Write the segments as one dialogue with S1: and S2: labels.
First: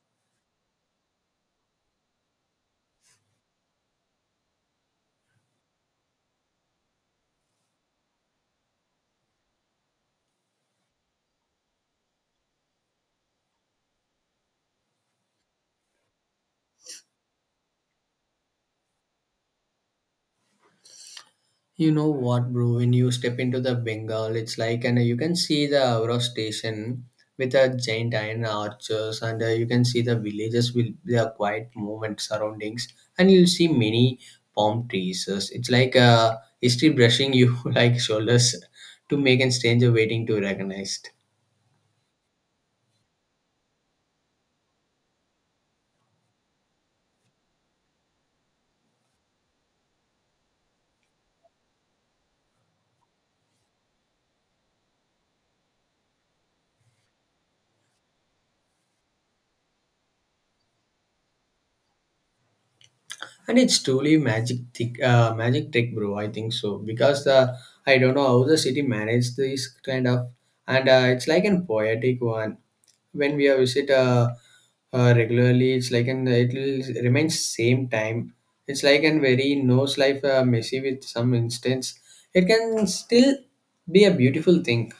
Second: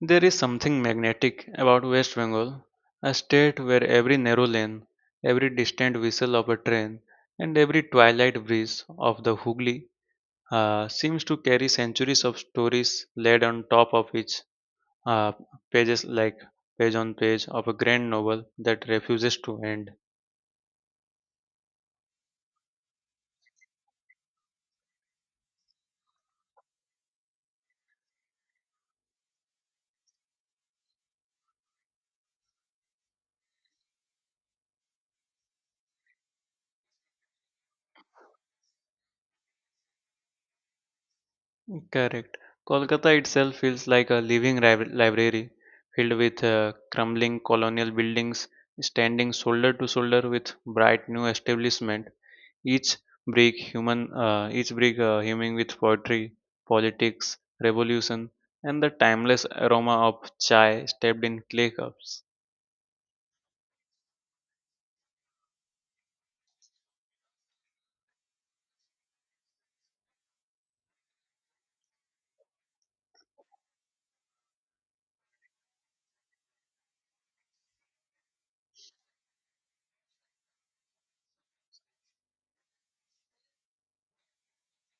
S1: There is something magnetic about West Bengal, a state where every narrow lane, every distant whistle of a train, and every twilight breeze of the Hooghly seems to carry centuries of stories laid on top of each uh, pages like page on page of a grand novel that refuses to end.
S2: You know what, bro? When you step into the Bengal, it's like, and you can see the Avra station with a giant iron arches, and you can see the villages with their quiet movement surroundings, and you'll see many palm trees. So it's like history brushing you like shoulders to make a stranger waiting to recognize.
S1: Correct. Kolkata itself feels like a living library filled with crumbling colonial buildings standing shoulder to shoulder with bright new establishment. Each each break humming with poetry, politics, revolution, and the timeless aroma of chai steeped in clay cups.
S2: And it's truly magic, thick, magic trick, bro. I think so because the I don't know how the city managed this kind of, and it's like a poetic one when we visit regularly it's like an it will remain same time, it's like an very nose life messy with some instance, it can still be a beautiful thing.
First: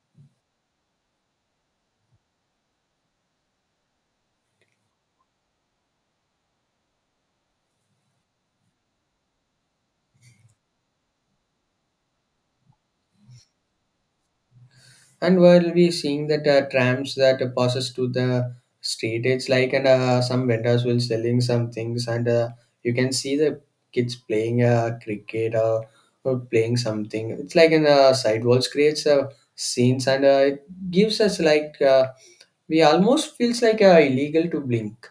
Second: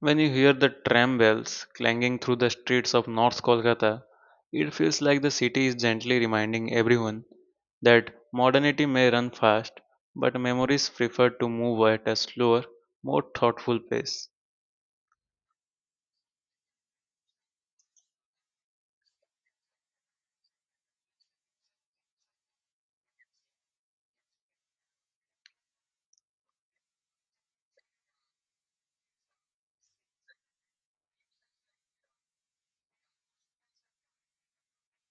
S1: When you hear the tram bells clanging through the streets of North Kolkata, it feels like the city is gently reminding everyone that modernity may run fast, but memories prefer to move at a slower, more thoughtful pace.
S2: And while we seeing that trams that passes to the street, it's like and some vendors will selling some things, and you can see the kids playing cricket or playing something, it's like in sidewalls creates scenes, and it gives us like we almost feels like illegal to blink.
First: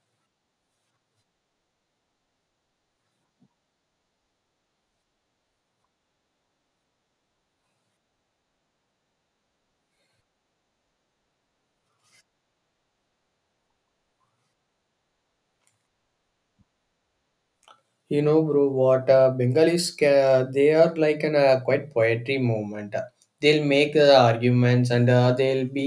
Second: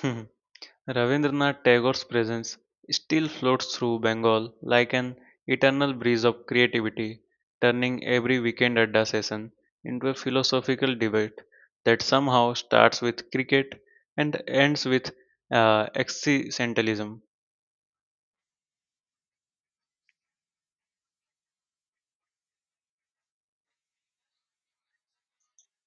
S1: Ravindranath Tagore's presence still floats through Bengal like an eternal breeze of creativity, turning every weekend adda session into a philosophical debate that somehow starts with cricket and ends with existentialism.
S2: You know bro what bengalis they are like an quite poetry movement, they'll make arguments, and they'll be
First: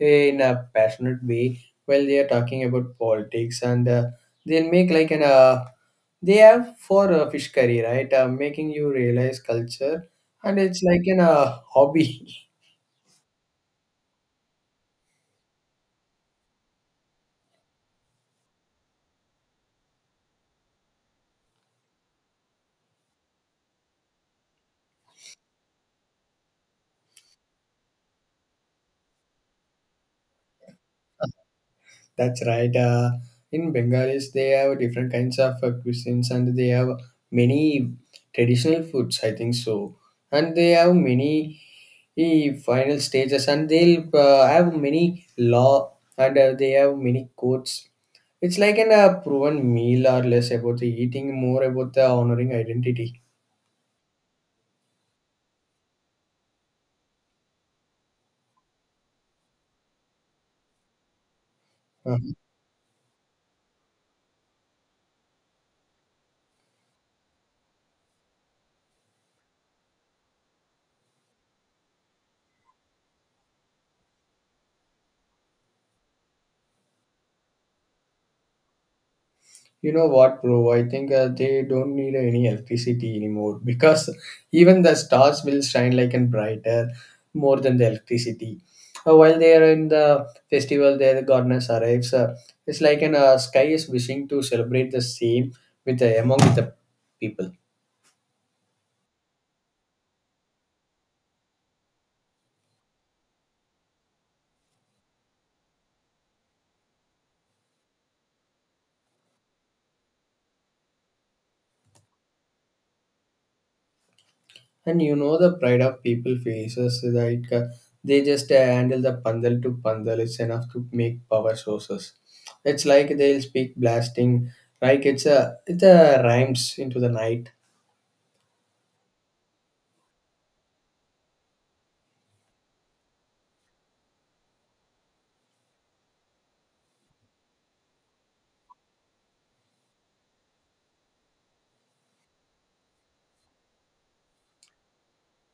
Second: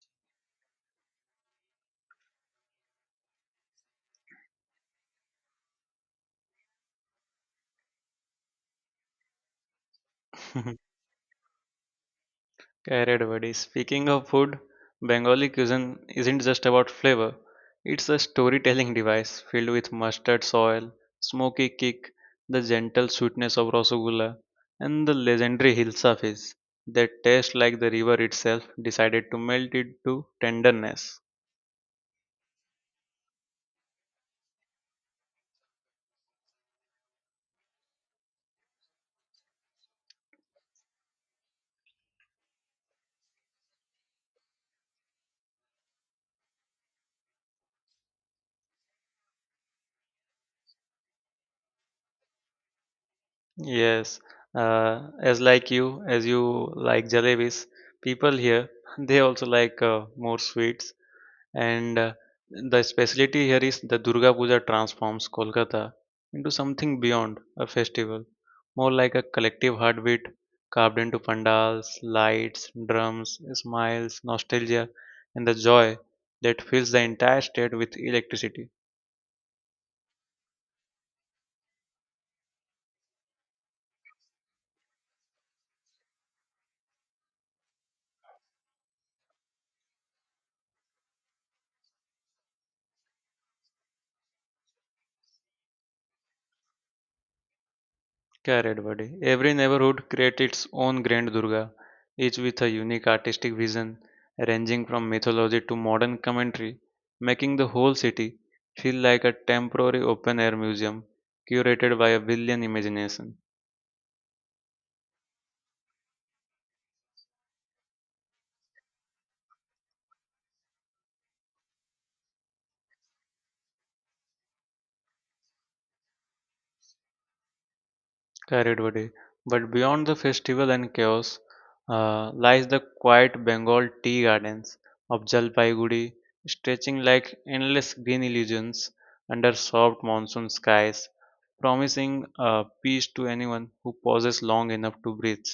S2: in a passionate way while they are talking about politics, and they'll make like an they have for fish curry right making you realize culture, and it's like an hobby.
S1: Carried Wadi. Speaking of food, Bengali cuisine isn't just about flavor. It's a storytelling device filled with mustard soil, smoky kick, the gentle sweetness of rasagulla, and the legendary hilsa fish, that taste like the river itself decided to melt it to tenderness.
S2: That's right. In Bengalis, they have different kinds of cuisines, and they have many traditional foods, I think so. And they have many final stages, and they'll have many law, and they have many codes. It's like an proven meal or less about the eating, more about the honoring identity.
S1: Yes, as you like jalebis, people here they also like more sweets. And
S2: Uh-huh.
S1: the specialty here is the Durga Puja transforms Kolkata into something beyond a festival, more like a collective heartbeat carved into pandals, lights, drums, smiles, nostalgia, and the joy that fills the entire state with electricity.
S2: You know what, bro? I think they don't need any electricity anymore because even the stars will shine like and brighter more than the electricity. While they are in the festival, their goddess arrives. It's like an sky is wishing to celebrate the same with the among the people.
S1: Correct, buddy. Every neighborhood creates its own Grand Durga, each with a unique artistic vision, ranging from mythology to modern commentary, making the whole city feel like a temporary open air museum curated by a brilliant imagination.
S2: And you know the pride of people faces that they just handle the pandal to pandal. It's enough to make power sources. It's like they'll speak blasting, like it's a rhymes into the night.
S1: Correct, buddy. But beyond the festival and chaos lies the quiet Bengal tea gardens of Jalpaiguri, stretching like endless green illusions under soft monsoon skies, promising peace to anyone who pauses long enough to breathe.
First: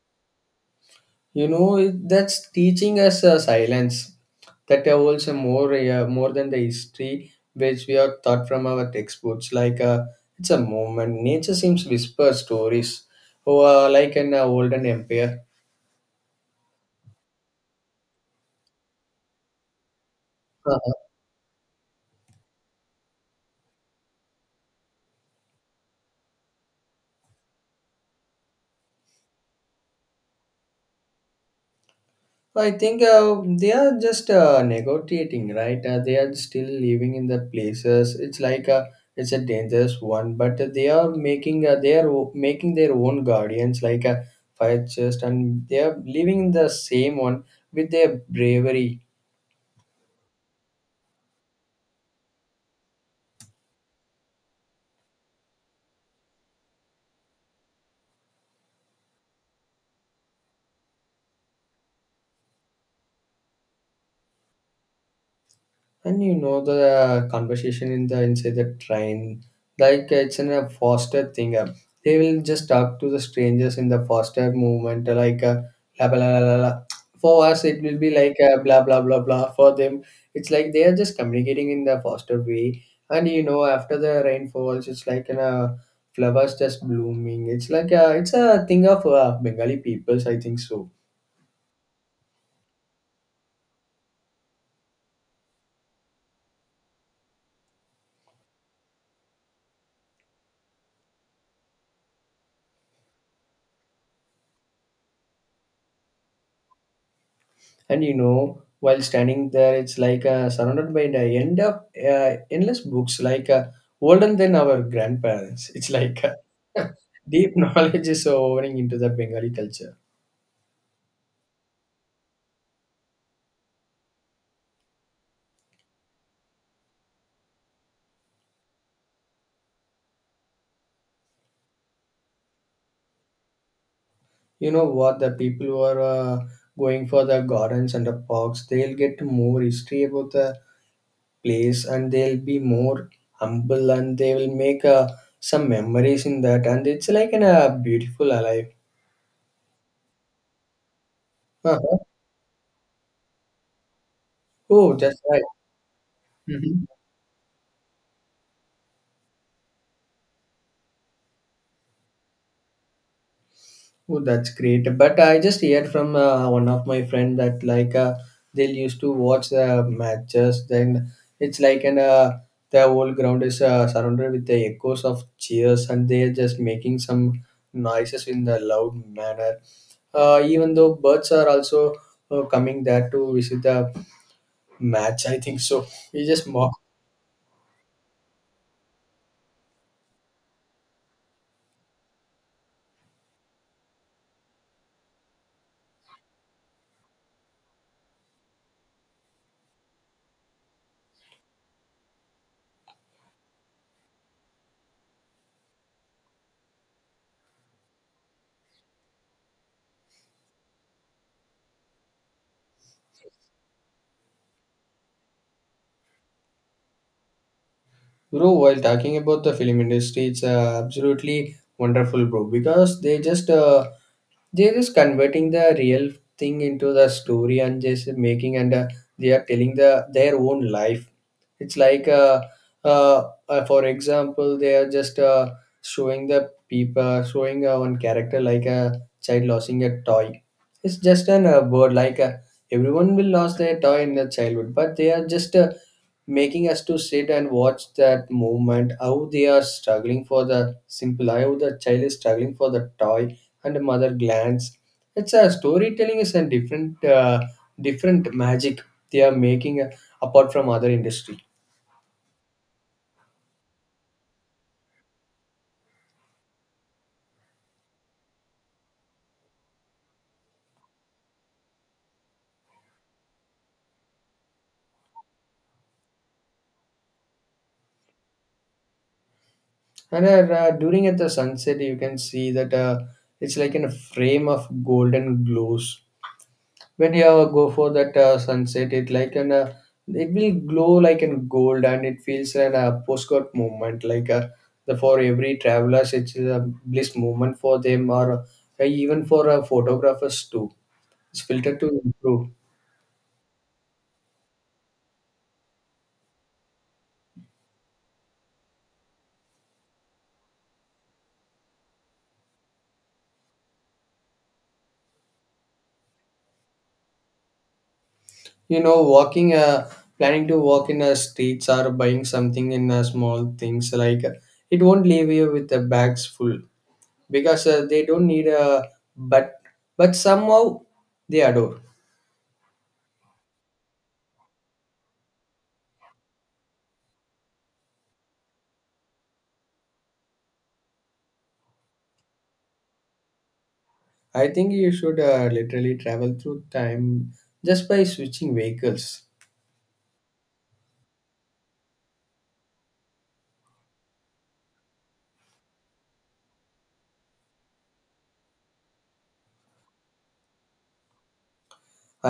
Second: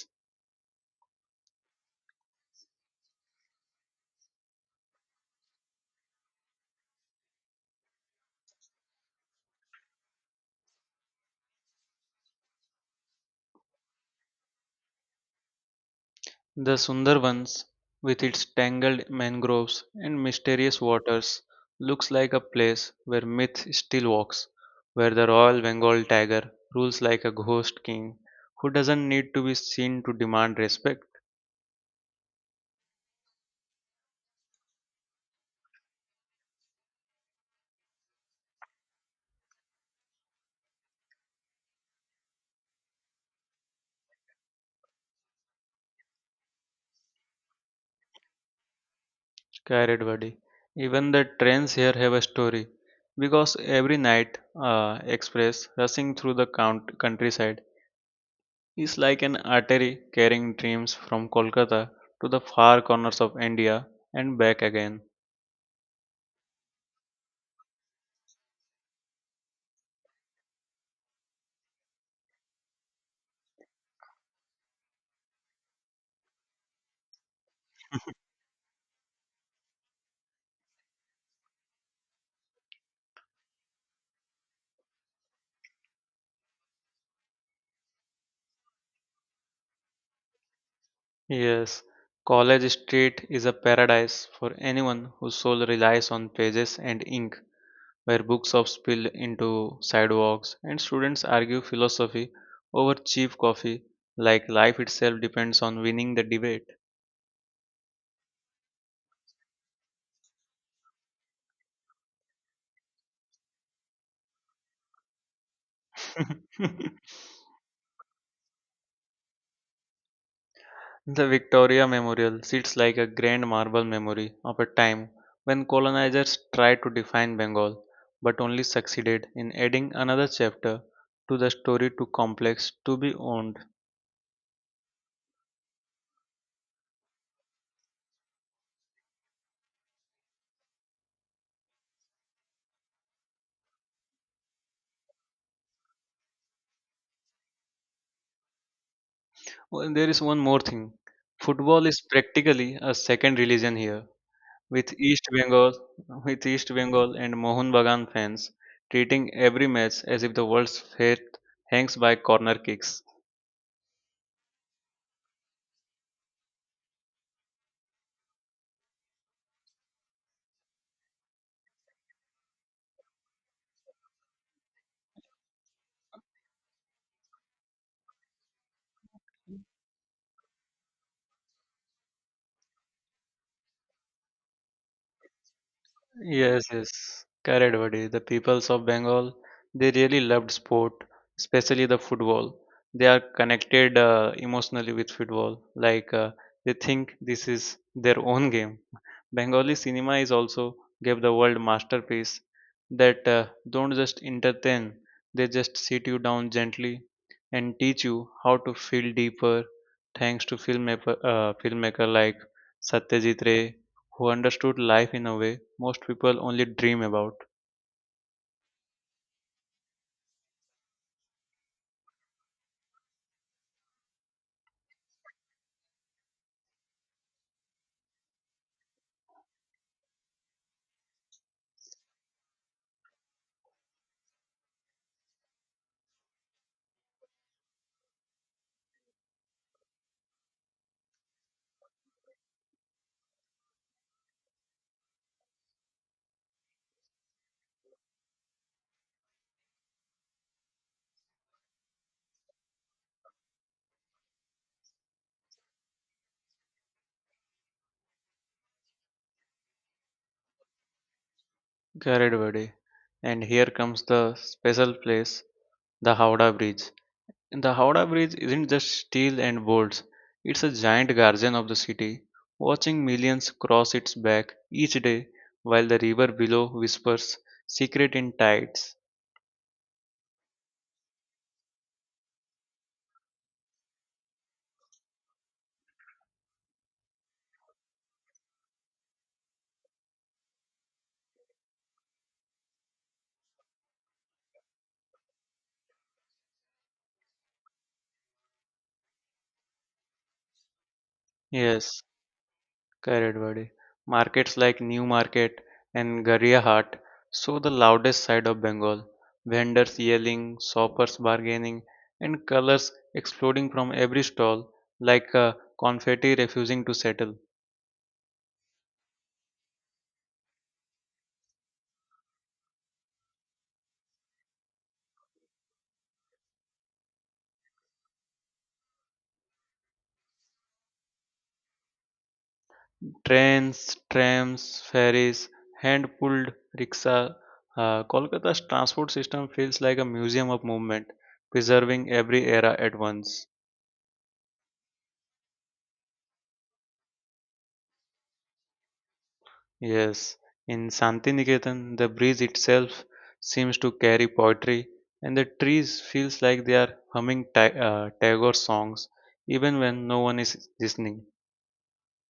S2: You know it, that's teaching us silence. That holds a more more than the history which we are taught from our textbooks. Like it's a moment. Nature seems whisper stories, or like an olden empire.
S1: The Sundarbans, with its tangled mangroves and mysterious waters, looks like a place where myth still walks, where the Royal Bengal tiger rules like a ghost king who doesn't need to be seen to demand respect.
S2: So, I think they are just negotiating, right? They are still living in the places. It's like a it's a dangerous one, but they are making they are making their own guardians, like a fire chest, and they are living in the same one with their bravery.
S1: Carried body. Even the trains here have a story, because every night express rushing through the countryside is like an artery carrying dreams from Kolkata to the far corners of India and back again.
S2: And you know the conversation in the inside the train, like it's in a faster thing. They will just talk to the strangers in the faster movement, like blah, blah blah blah blah. For us, it will be like blah blah blah blah. For them, it's like they are just communicating in the faster way. And you know, after the rain falls, it's like in a flowers just blooming. It's like it's a thing of Bengali peoples, I think so.
S1: Yes, College Street is a paradise for anyone whose soul relies on pages and ink, where books are spilled into sidewalks and students argue philosophy over cheap coffee, like life itself depends on winning the debate.
S2: And you know, while standing there, it's like surrounded by the end of endless books, like older than our grandparents. It's like uh, deep knowledge is pouring into the Bengali culture.
S1: The Victoria Memorial sits like a grand marble memory of a time when colonizers tried to define Bengal, but only succeeded in adding another chapter to the story too complex to be owned.
S2: You know what? The people who are going for the gardens and the parks, they'll get more history about the place, and they'll be more humble, and they will make some memories in that. And it's like a beautiful life.
S1: Well, there is one more thing. Football
S2: Uh-huh.
S1: is practically a second religion here, with
S2: Oh, that's
S1: East Bengal,
S2: right.
S1: And Mohun Bagan fans treating every match as if the world's fate hangs by corner kicks.
S2: Oh, that's great. But I just heard from one of my friend that like they used to watch the matches. Then it's like an the whole ground is surrounded with the echoes of cheers, and they're just making some noises in the loud manner. Even though birds are also coming there to visit the match, I think so. We just
S1: Yes,
S2: mock.
S1: yes, correct, buddy. The peoples of Bengal, they really loved sport, especially the football. They are connected emotionally with football. Like they think this is their own game. Bengali cinema is also gave the world masterpiece that don't just entertain, they just sit you down gently and teach you how to feel deeper. Thanks to filmmaker like Satyajit Ray who understood life in a way most people only dream about.
S2: Bro, while talking about the film industry, it's absolutely wonderful, bro. Because they just they're just converting the real thing into the story and just making, and they are telling the their own life. It's like uh, for example, they are just showing the people showing one character like a child losing a toy. It's just an word like everyone will lose their toy in their childhood, but they are just making us to sit and watch that movement how they are struggling for the simple how the child is struggling for the toy and the mother glance, it's a storytelling is a different different magic they are making apart from other industry.
S1: Carried Vade. And here comes the special place, the Howrah Bridge. And the Howrah Bridge isn't just steel and bolts, it's a giant guardian of the city, watching millions cross its back each day while the river below whispers secret in tides.
S2: And during at the sunset you can see that it's like in a frame of golden glows, when you go for that sunset it like an it will glow like an gold, and it feels an postcard moment like the for every travelers it's a bliss moment for them, or even for photographers too, it's filtered to
S1: Yes,
S2: improve.
S1: correct, buddy. Markets like New Market and Garriyahat show the loudest side of Bengal. Vendors yelling, shoppers bargaining, and colors exploding from every stall like confetti refusing to settle.
S2: You know walking planning to walk in streets or buying something in small things like it won't leave you with the bags full because they don't need a but somehow they adore.
S1: Trains, trams, ferries, hand pulled rickshaw. Kolkata's transport system feels like a museum of movement, preserving every era at once.
S2: I think you should literally travel through time just by switching vehicles.
S1: Yes, in Santiniketan, the breeze itself seems to carry poetry, and the trees feels like they are humming Tagore songs, even when no one is listening.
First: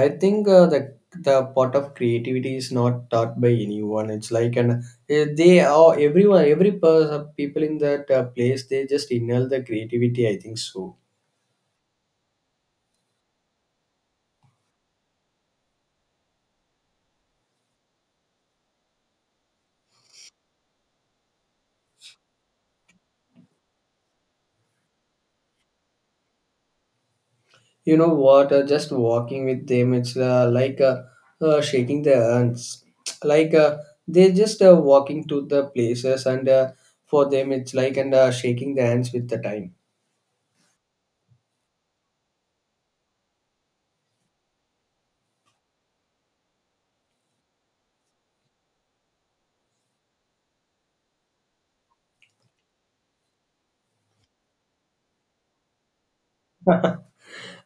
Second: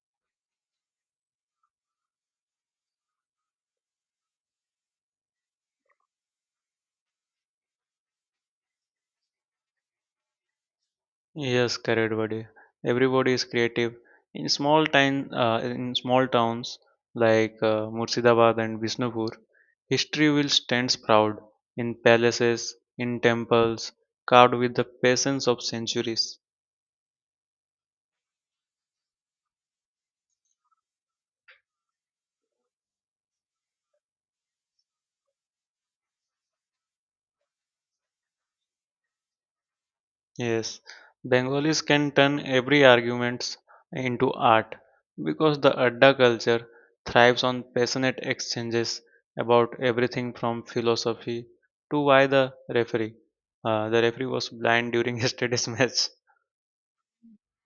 S2: I think the part of creativity is not taught by anyone. It's like an they are everyone every person people in that place they just inhale the creativity. I think so.
S1: Yes, correct, buddy. Everybody is creative. In small towns like Murshidabad and Visnupur, history will stand proud in palaces, in temples, carved with the patience of centuries.
S2: You know what? Just walking with them, it's like shaking their hands. Like they just walking to the places, and for them it's like and shaking their hands with the time.
S1: Yes, Bengalis can turn every arguments into art because the Adda culture thrives on passionate exchanges about everything from philosophy to why the referee. The referee was blind during yesterday's match.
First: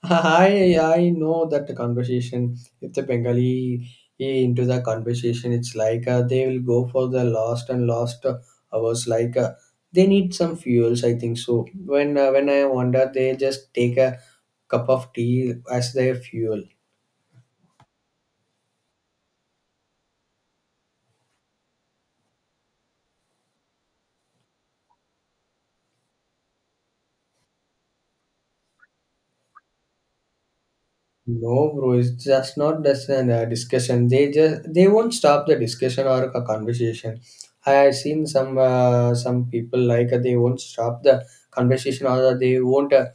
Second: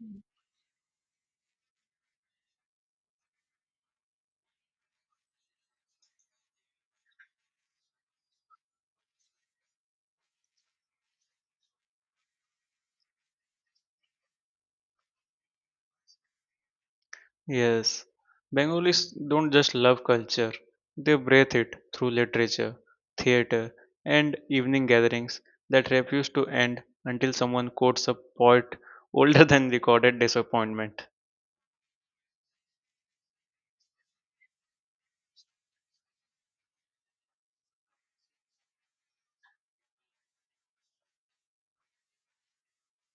S2: I know that the conversation. If the Bengali into the conversation, it's like they will go for the lost and lost hours. Like they need some fuels, I think so. When I wonder, they just take a cup of tea as their fuel.
S1: Yes, Bengalis don't just love culture, they breathe it through literature, theater, and evening gatherings that refuse to end until someone quotes a poet older than recorded disappointment.
S2: No, bro, it's just not just a discussion. They won't stop the discussion or a conversation. I seen some people like they won't stop the conversation or they won't. Uh,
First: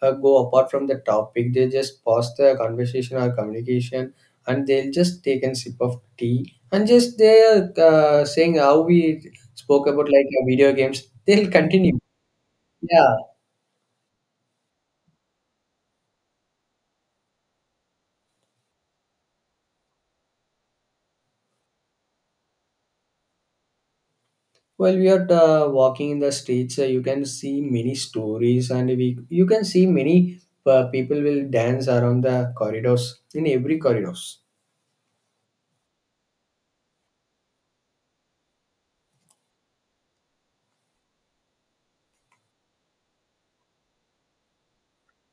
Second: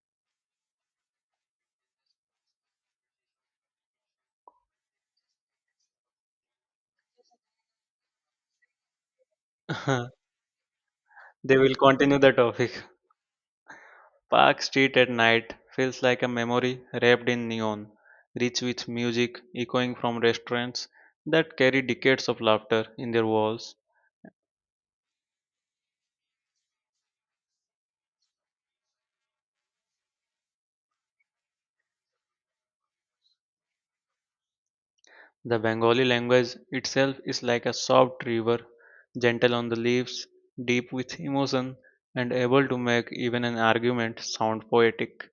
S2: uh, Go apart from the topic. They just pause the conversation or communication, and they'll just take a sip of tea and just they're saying how we spoke about like video games. They'll
S1: They will
S2: continue.
S1: continue the topic.
S2: Yeah.
S1: Park Street at night feels like a memory wrapped in neon, rich with music echoing from restaurants that carry decades of laughter in their walls.
S2: While we are walking in the streets, you can see many stories, and we you can see many people will dance around the corridors in every corridors.
S1: The Bengali language itself is like a soft river, gentle on the leaves, deep with emotion, and able to make even an argument sound poetic.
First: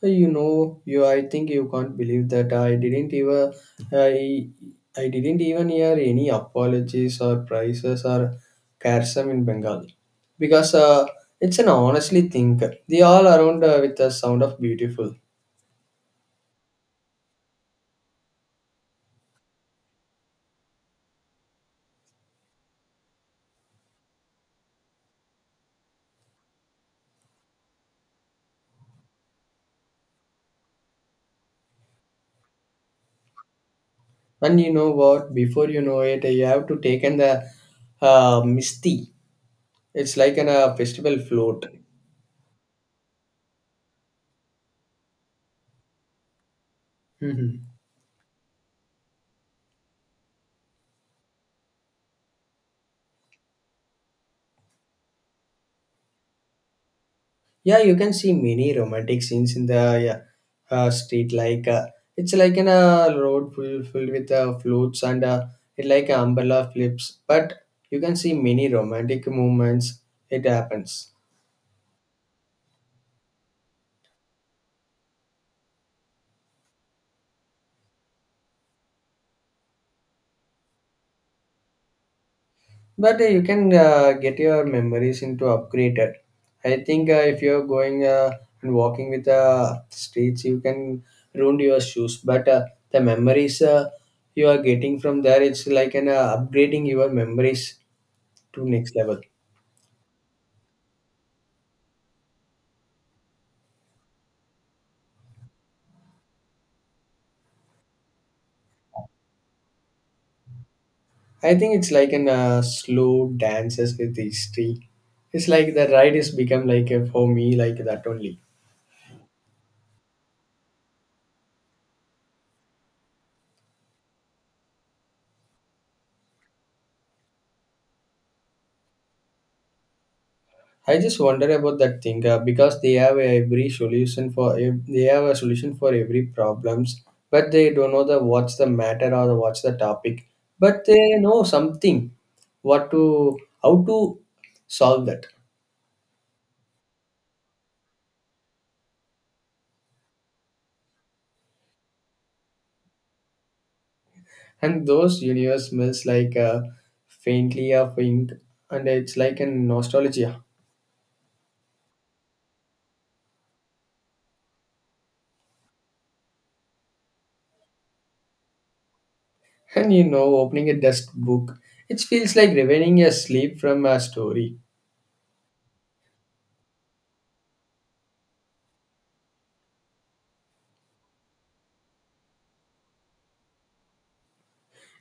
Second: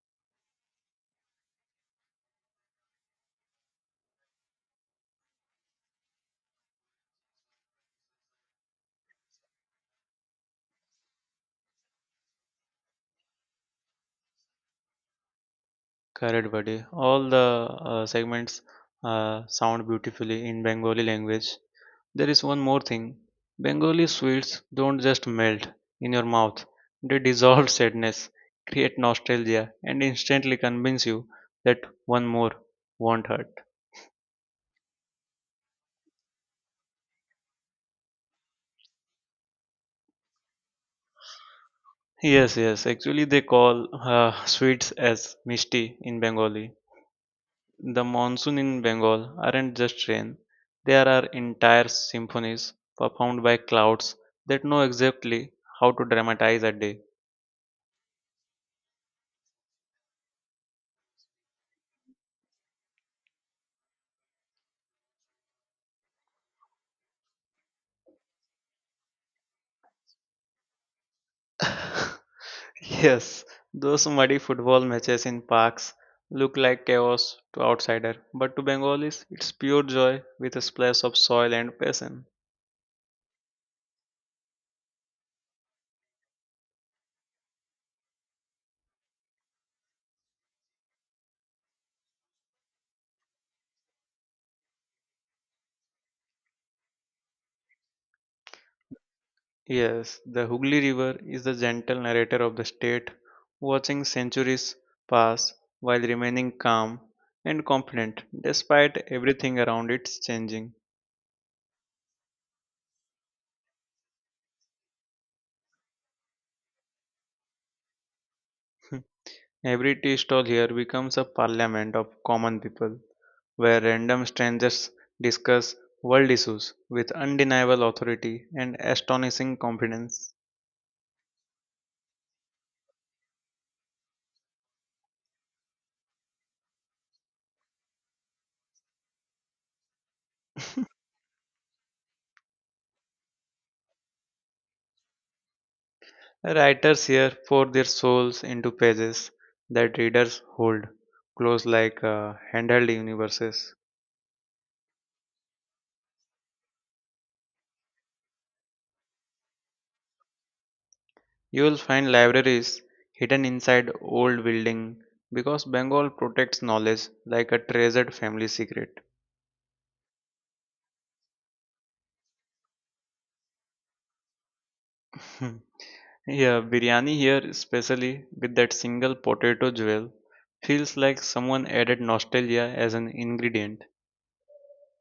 S2: So, you know, you. I think you can't believe that I didn't even I, I didn't even hear any apologies or prices or karsam in Bengali, because it's an honestly thing. They all around with the sound of beautiful,
S1: Correct, buddy. All the segments sound beautifully in Bengali language. There is one more thing. Bengali sweets don't just melt in your mouth. They dissolve sadness, create nostalgia, and instantly convince you that one more won't hurt.
S2: and you know what? Before you know it, you have to take in the misti. It's like an a festival float.
S1: Yes, yes. Actually, they call sweets as mishti in Bengali. The monsoon in Bengal aren't just rain. There are entire symphonies performed by clouds that know exactly how to dramatize a day.
S2: Yeah, you can see many romantic scenes in the yeah, street. Like it's like in a road full, filled with floats, and it like an umbrella flips. But you can see many romantic moments. It happens.
S1: Yes, those muddy football matches in parks look like chaos to outsider, but to Bengalis it's pure joy with a splash of soil and passion.
S2: But you can get your memories into upgraded. I think if you're going and walking with the streets, you can ruin your shoes. But the memories you are getting from there, it's like an upgrading your memories to next level.
S1: Yes, the Hooghly River is the gentle narrator of the state, watching centuries pass while remaining calm and confident despite everything around it changing.
S2: I think it's like an slow dances with history. It's like the ride has become like for me like that only.
S1: Every tea stall here becomes a parliament of common people, where random strangers discuss world issues with undeniable authority and astonishing confidence.
S2: I just wonder about that thing because they have every solution for they have a solution for every problems, but they don't know the what's the matter or what's the topic. But they know something, what to how to solve that.
S1: Writers here pour their souls into pages that readers hold close like handheld universes.
S2: And those universe smells like faintly of ink, and it's like a nostalgia.
S1: You will find libraries hidden inside old building because Bengal protects knowledge like a treasured family secret.
S2: And you know, opening a dust book, it feels like revealing a sleep from a story.
S1: Yeah, biryani here, especially with that single potato jewel, feels like someone added nostalgia as an ingredient.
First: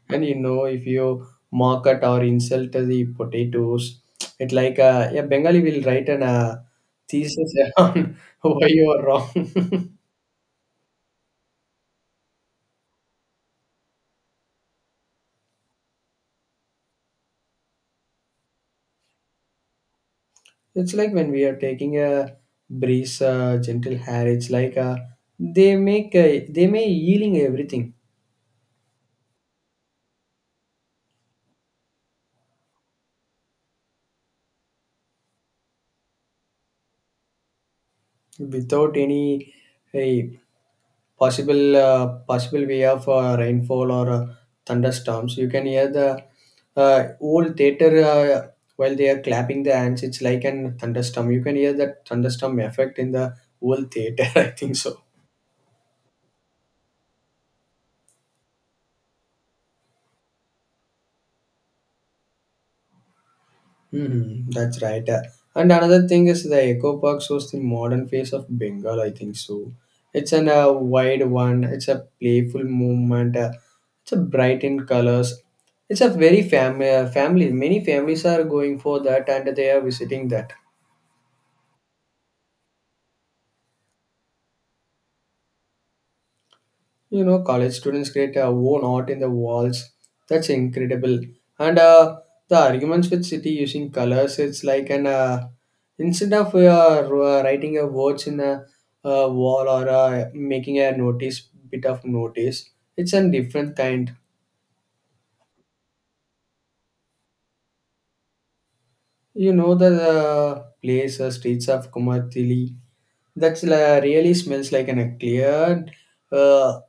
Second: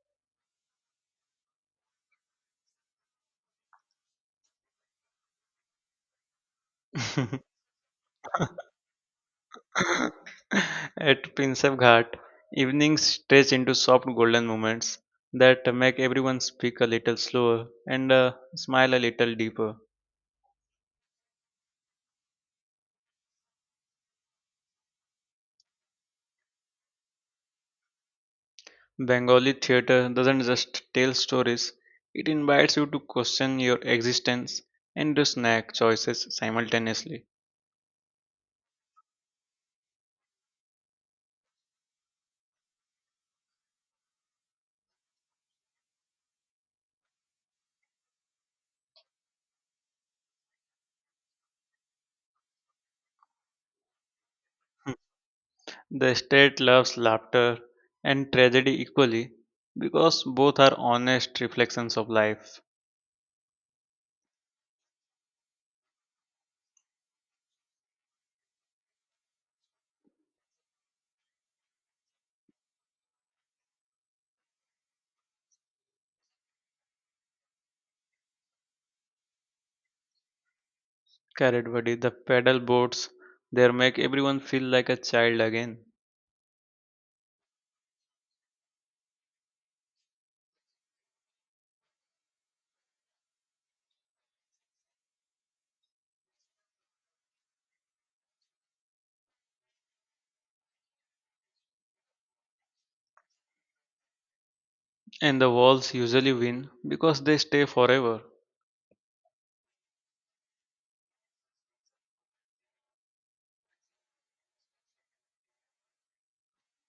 S2: And you know, if you mock at or insult the potatoes, it like a Bengali will write an thesis on why you are wrong.
S1: At Prinsep Ghat, evenings stretch into soft golden moments that make everyone speak a little slower and smile a little deeper.
S2: It's like when we are taking a breeze, gentle air. It's like they make they may yielding everything
S1: Bengali theatre doesn't just tell stories, it invites you to question your existence and to snack choices simultaneously.
S2: without any. uh, possible possible way of rainfall or thunderstorms. You can hear the whole theater while they are clapping their hands. It's like an thunderstorm. You can hear that thunderstorm effect in the whole theater. I think so.
S1: The state loves laughter and tragedy equally because both are honest reflections of life.
S2: That's right. And another thing is the Eco Park shows the modern face of Bengal, I think so. It's an wide one, it's a playful movement, it's a bright in colors. It's a very family. Many families are going for that and they are visiting that.
S1: Correct, buddy. The paddle boards there make everyone feel like a child again.
S2: You know, college students create their own art in the walls. That's incredible. And the arguments with city using colors, it's like an instead of writing a words in a, wall or making a notice bit of notice, it's a different kind.
S1: And the walls usually win because they stay forever.
S2: You know the place, streets of Kumarthili. That's really smells like an, a cleared, uh,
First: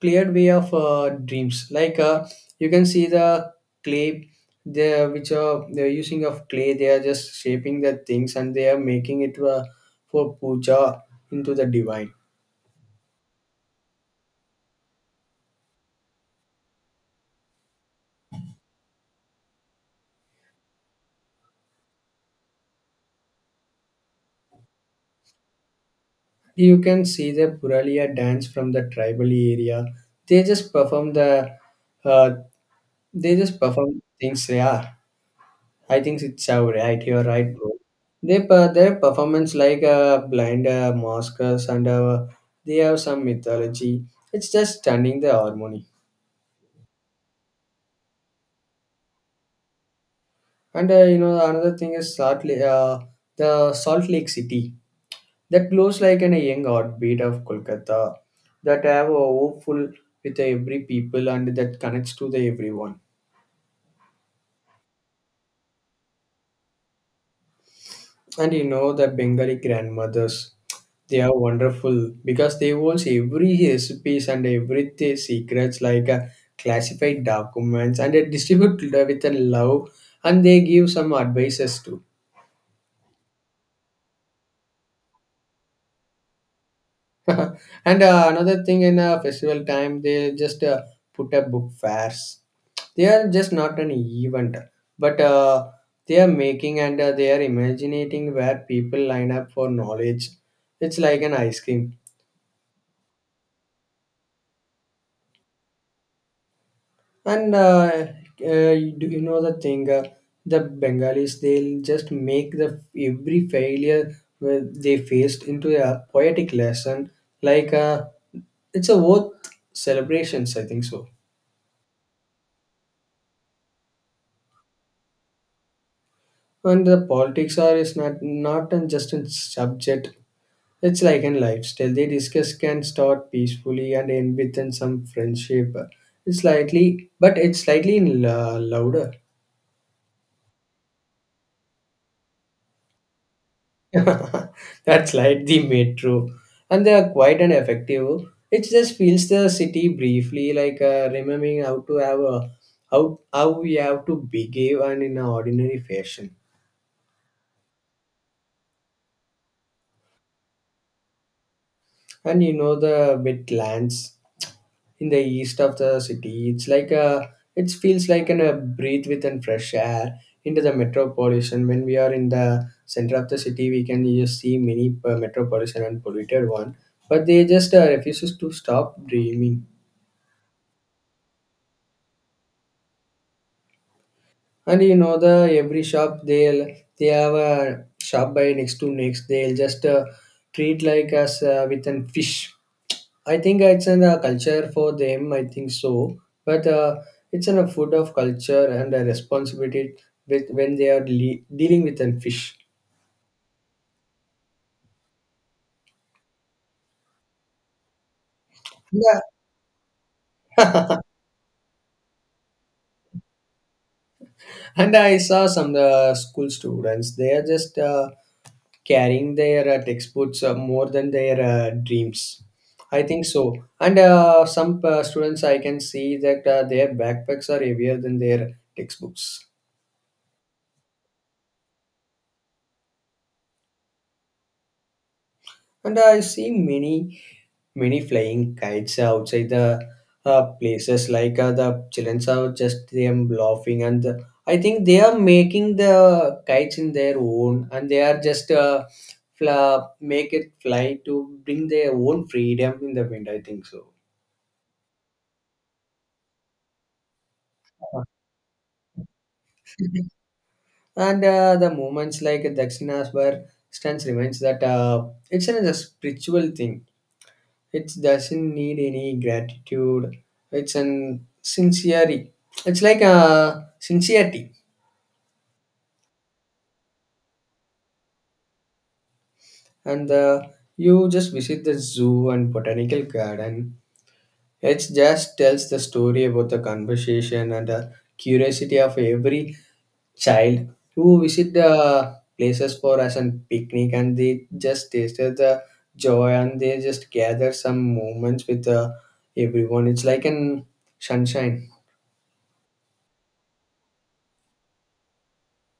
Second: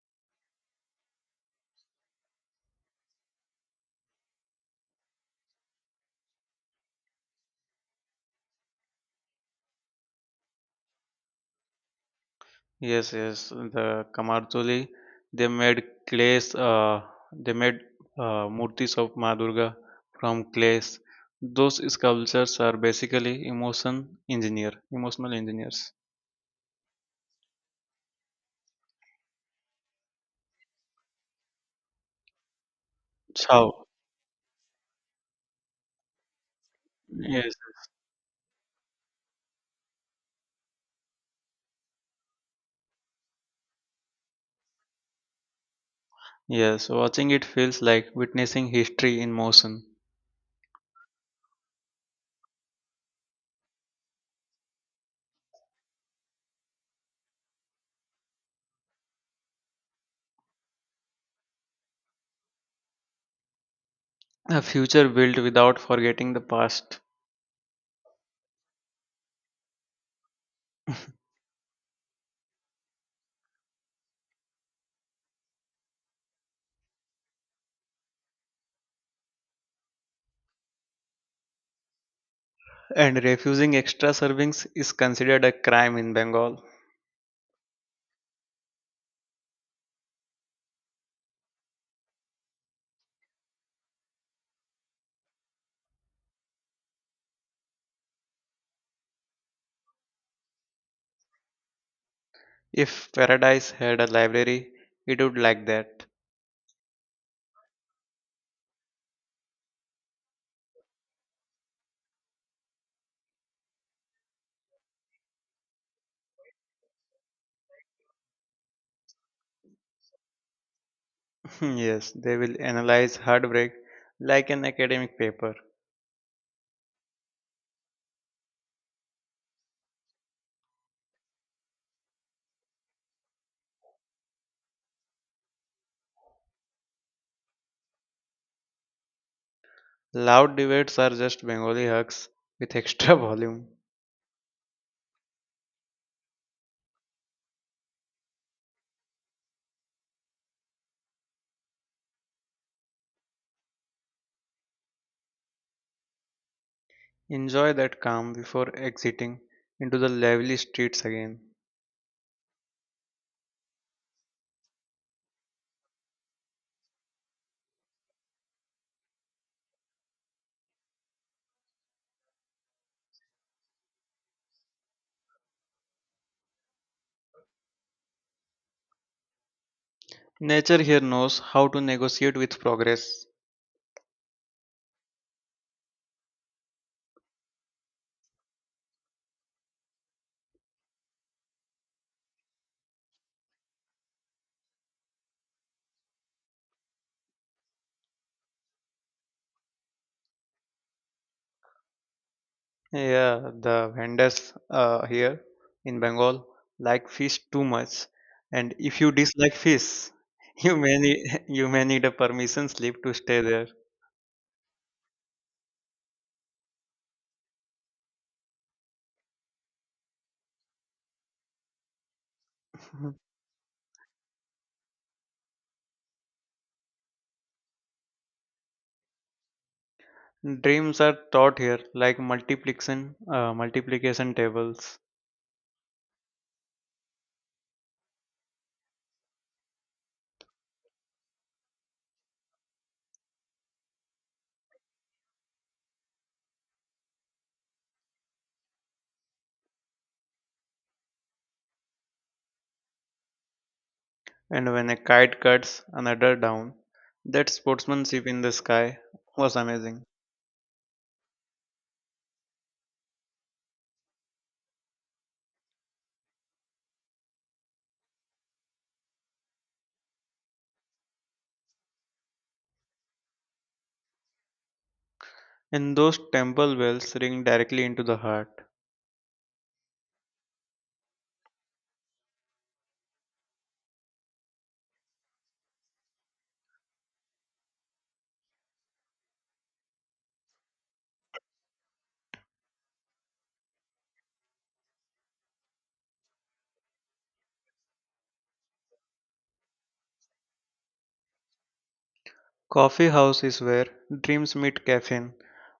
S2: cleared way of dreams. You can see the clay, they which are they're using of clay. They are just shaping the things and they are making it for puja into the divine.
S1: Yes, yes. The Kamarthuli, they made clays. They made murtis of Ma Durga from clays. Those sculptures are basically emotional engineers.
S2: You can see the Puralia dance from the tribal area. They just perform the, uh, they just
S1: How?
S2: perform things. Yeah. I think it's right. You're right,
S1: Yes.
S2: bro. Their performance like blind maskers and they have some mythology. It's just stunning the harmony.
S1: Yes, watching it feels like witnessing history in motion,
S2: And You know another thing is Salt Lake, the Salt Lake City that glows like an, a young heartbeat of Kolkata that have a hopeful with every people and that connects to the everyone.
S1: a future built without forgetting the past.
S2: And you know the Bengali grandmothers, they are wonderful because they hold every recipes and everything secrets like classified documents and they distribute it with a love and they give some advices too.
S1: And refusing extra servings is considered a crime in Bengal.
S2: And another thing in festival time, they just put up book fairs. They are just not an event, but they are making and they are imagining where people line up for knowledge. It's like an ice cream.
S1: If Paradise had a library, it would like that.
S2: And uh, do you know the thing? The Bengalis they'll just make the every failure where they faced into a poetic lesson. Like uh, it's a worth celebrations, I think so.
S1: Yes, they will analyze heartbreak like an academic paper.
S2: And the politics are is not an just a subject. It's like in lifestyle. They discuss can start peacefully and end within some friendship. It's slightly, but it's slightly in louder.
S1: Loud debates are just Bengali hugs with extra volume.
S2: That's like the metro. And they are quite an effective. It just feels the city briefly, like remembering how to have a how we have to behave and in an ordinary fashion.
S1: Enjoy that calm before exiting into the lively streets again.
S2: And you know the wetlands in the east of the city. It feels like an a breathe with and fresh air into the metro pollution. When we are in the center of the city, we can just see many metro pollution and polluted one, but they just refuses to stop dreaming.
S1: Nature here knows how to negotiate with progress.
S2: And you know the every shop they'll they have a shop by next to next. They'll just treat like us with an fish. I think it's in a culture for them. I think so, but it's in a food of culture and a responsibility with when they are dealing with a fish.
S1: Yeah, the vendors here in Bengal like fish too much, and if you
S2: Yeah,
S1: dislike fish, you may need a permission slip to stay there.
S2: and I saw some school students, they are just carrying their textbooks more than their dreams. I think so. And Some students, I can see that their backpacks are heavier than their textbooks.
S1: Dreams are taught here like multiplication tables,
S2: And I see many flying kites outside the places like the children are just them laughing and I think they are making the kites in their own and they make it fly to bring their own freedom in the wind I think so.
S1: and when a kite cuts another down, that sportsmanship in the sky was amazing.
S2: And the moments like dakshinas where stance reminds that it's a spiritual thing. It doesn't need any gratitude. It's an sincerity. It's like a sincerity.
S1: And those temple bells ring directly into the heart.
S2: And You just visit the zoo and botanical garden. It just tells the story about the conversation and the curiosity of every child who visit the places for us and picnic and they just tasted the joy and they just gather some moments with everyone. It's like an sunshine.
S1: Coffee House is where dreams meet caffeine,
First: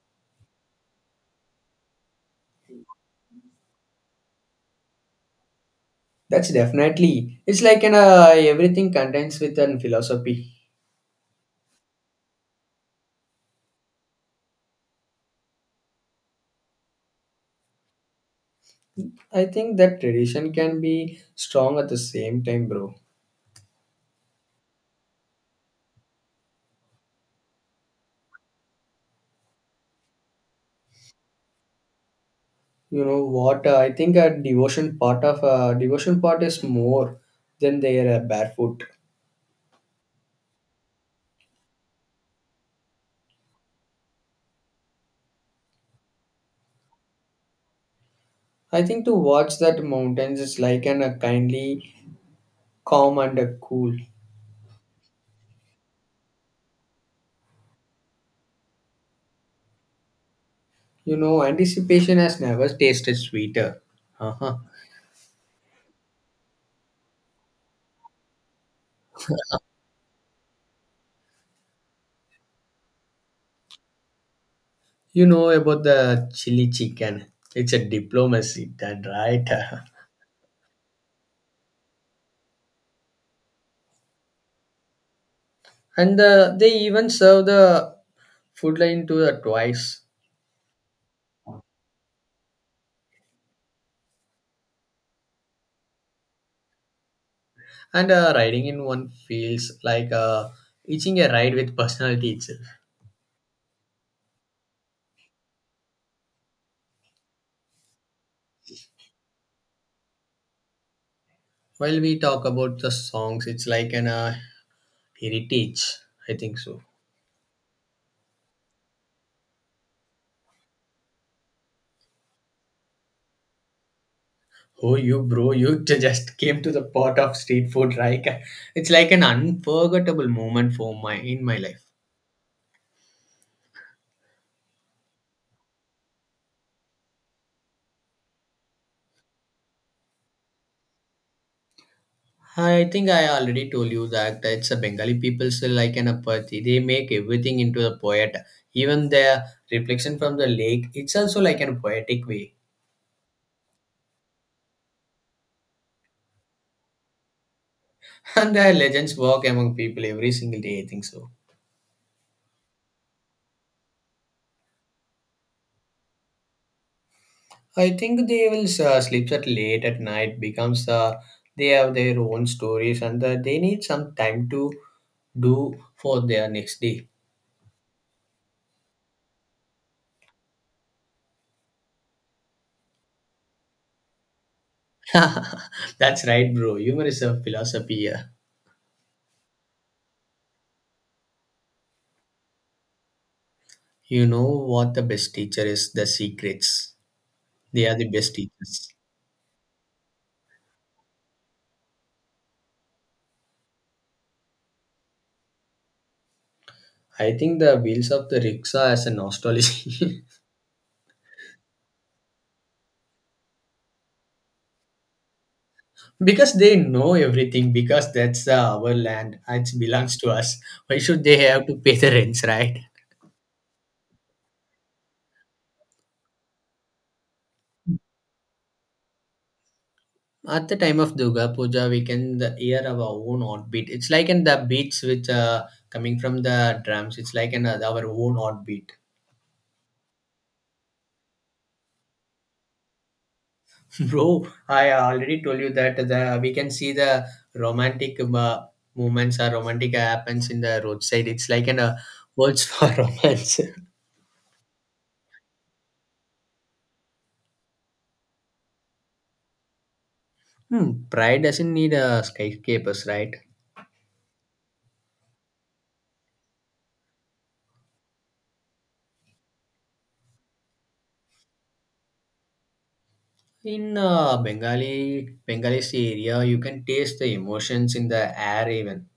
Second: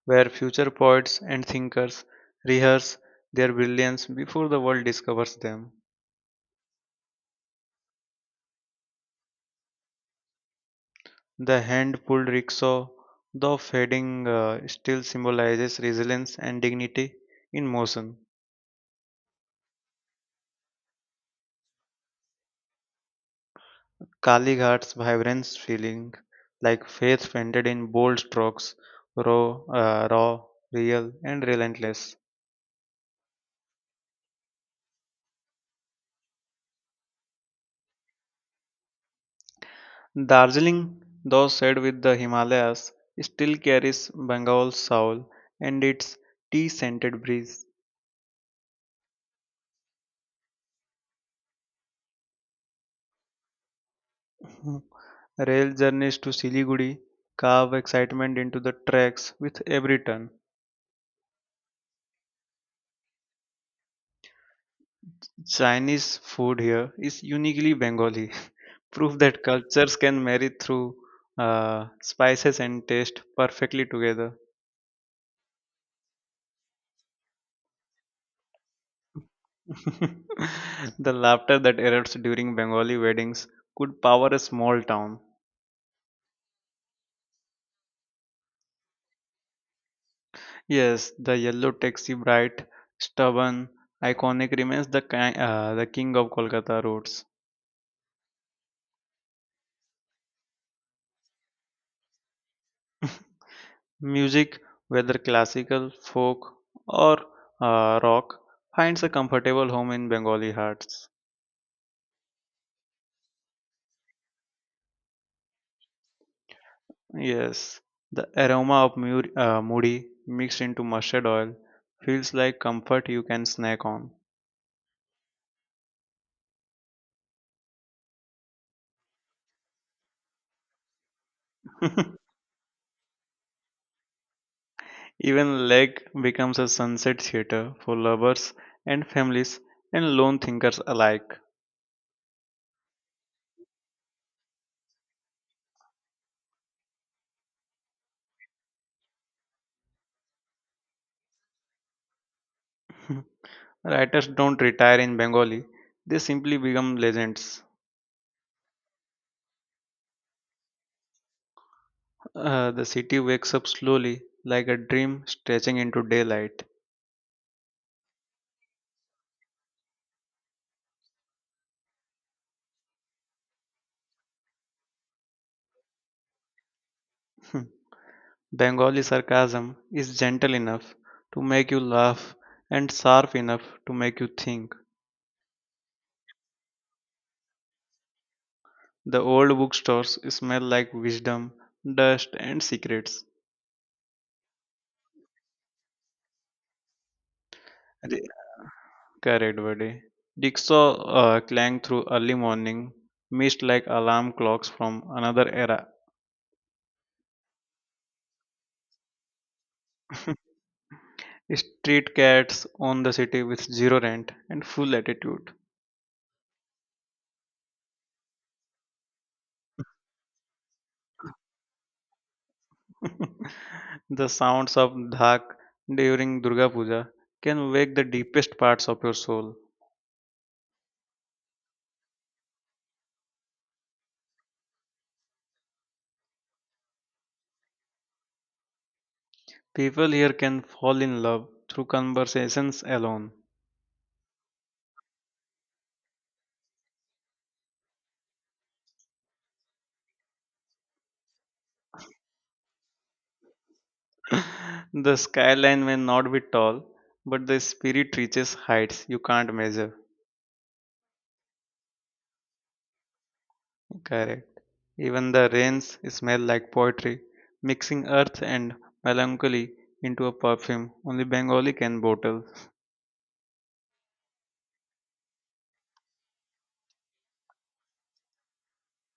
S1: where future poets and thinkers rehearse their brilliance before the world discovers them.
S2: That's definitely. It's like an everything contains with an philosophy.
S1: The hand pulled rickshaw, though fading, still symbolizes resilience and dignity in motion.
S2: I think that tradition can be strong at the same time, bro.
S1: Kalighat's vibrance feeling like faith painted in bold strokes, raw, raw, real, and relentless.
S2: You know what? I think a devotion part of devotion part is more than their barefoot.
S1: Darjeeling, though shared with the Himalayas, still carries Bengal's soul and its tea-scented breeze.
S2: I think to watch that mountains is like an kindly, calm and cool.
S1: Rail journeys to Siliguri carve excitement into the tracks with every turn.
S2: You know, anticipation has never tasted sweeter. Uh-huh.
S1: Chinese food here is uniquely Bengali, proof that cultures can marry through spices and taste perfectly together.
S2: You know about the chili chicken. It's a diplomacy done right.
S1: The laughter that erupts during Bengali weddings could power a small town.
S2: And they even serve the food line to the twice
S1: Yes, the yellow taxi, bright, stubborn, iconic, remains the the king of Kolkata roads.
S2: and riding in one feels like eating a ride with personality itself.
S1: Music, whether classical, folk, or rock, finds a comfortable home in Bengali hearts.
S2: While we talk about the songs it's like an heritage I think so.
S1: Yes, the aroma of moody mixed into mustard oil feels like comfort you can snack on.
S2: Oh you bro you just came to the pot of street food right, it's like an unforgettable moment for my in my life.
S1: Even Lake becomes a sunset theater for lovers and families and lone thinkers alike.
S2: I think I already told you that it's a Bengali people still like an apathy. They make everything into a poet. Even their reflection from the lake, it's also like in a poetic way.
S1: Writers don't retire in Bengali, they simply become legends.
S2: And their legends walk among people every single day, I think so.
S1: The city wakes up slowly, like a dream stretching into daylight.
S2: I think they will sleep at late at night, becomes they have their own stories and they need some time to do for their next day.
S1: Bengali sarcasm is gentle enough to make you laugh and sharp enough to make you think.
S2: That's right, bro. Humor is a philosophy here.
S1: The old bookstores smell like wisdom, dust, and secrets.
S2: You know what the best teacher is? The secrets. They are the
S1: Re-
S2: best teachers.
S1: Correct, buddy. Rickshaw clang through early morning, missed like alarm clocks from another era.
S2: I think the wheels of the rickshaw as a nostalgia.
S1: Street cats own the city with zero rent and full attitude.
S2: Because they know everything because that's our land. It belongs to us. Why should they have to pay the rents, right?
S1: The sounds of dhak during Durga Puja can wake the deepest parts of your soul.
S2: At the time of Durga Puja, we can the hear our own heartbeat. It's like in the beats which coming from the drums. It's like in our own heartbeat.
S1: People here can fall in love through conversations alone.
S2: Bro, I already told you that the we can see the romantic movements or romantic happens in the roadside. It's like an words for romance.
S1: The skyline may not be tall, but the spirit reaches heights you can't measure.
S2: Hmm, pride doesn't need skyscrapers, right?
S1: Correct. Even the rains smell like poetry, mixing earth and melancholy into a perfume only Bengali can bottle.
S2: In Bengali Bengalis area, you can taste the emotions in the air. Even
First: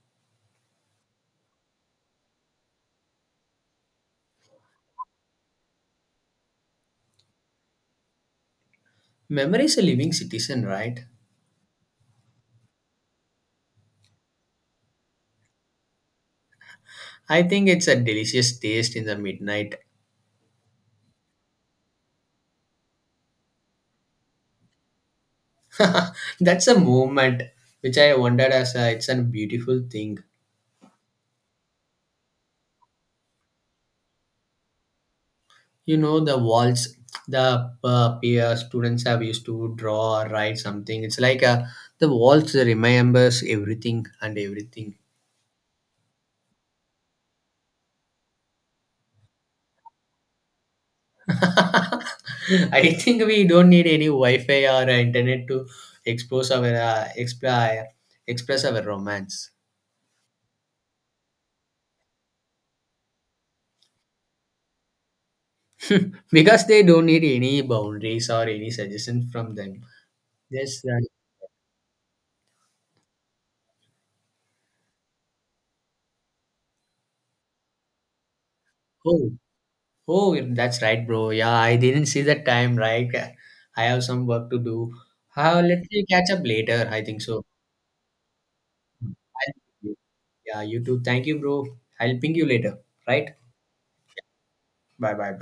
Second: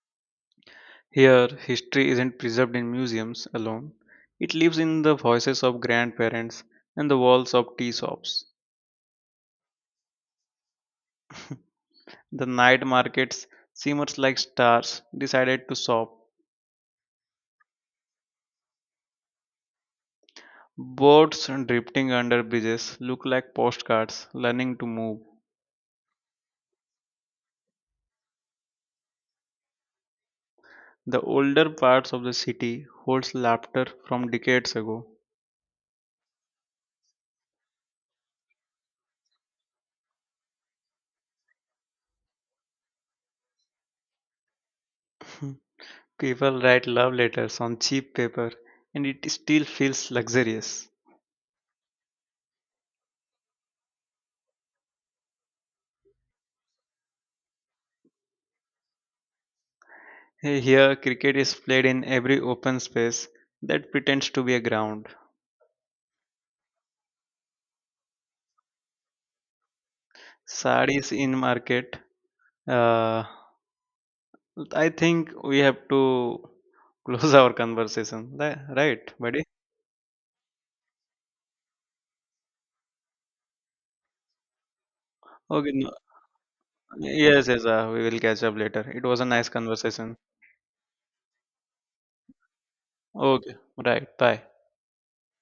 S1: Here, history isn't preserved in museums alone, it lives in the voices of grandparents and the walls of tea shops.
S2: memory is a living citizen, right?
S1: The night markets, shimmers like stars, decided to shop.
S2: I think it's a delicious taste in the midnight.
S1: Boats drifting under bridges look like postcards learning to move.
S2: That's a movement which I wondered as a it's a beautiful thing.
S1: The older parts of the city holds laughter from decades ago.
S2: You know the walls the peer students have used to draw or write something, it's like the walls remembers everything and everything.
S1: People write love letters on cheap paper and it still feels luxurious.
S2: I think we don't need any wi-fi or internet to expose our explore, express our romance.
S1: Hey, here, cricket is played in every open space that pretends to be a ground.
S2: Because they don't need any boundaries or any suggestion from them. Just
S1: Sarees in market. Uh, I think we have to close our conversation, right,
S2: Oh,
S1: buddy?
S2: oh, that's right, bro. Yeah, I didn't see the time, right? I have some work to do. How
S1: Okay,
S2: let's
S1: no.
S2: catch up later. I think so.
S1: Yes, yes, we will catch up later. It was a nice
S2: I'll,
S1: conversation.
S2: yeah, you too. Thank you, bro. I'll ping you later, right?
S1: Okay, right, bye.
S2: Bye bye.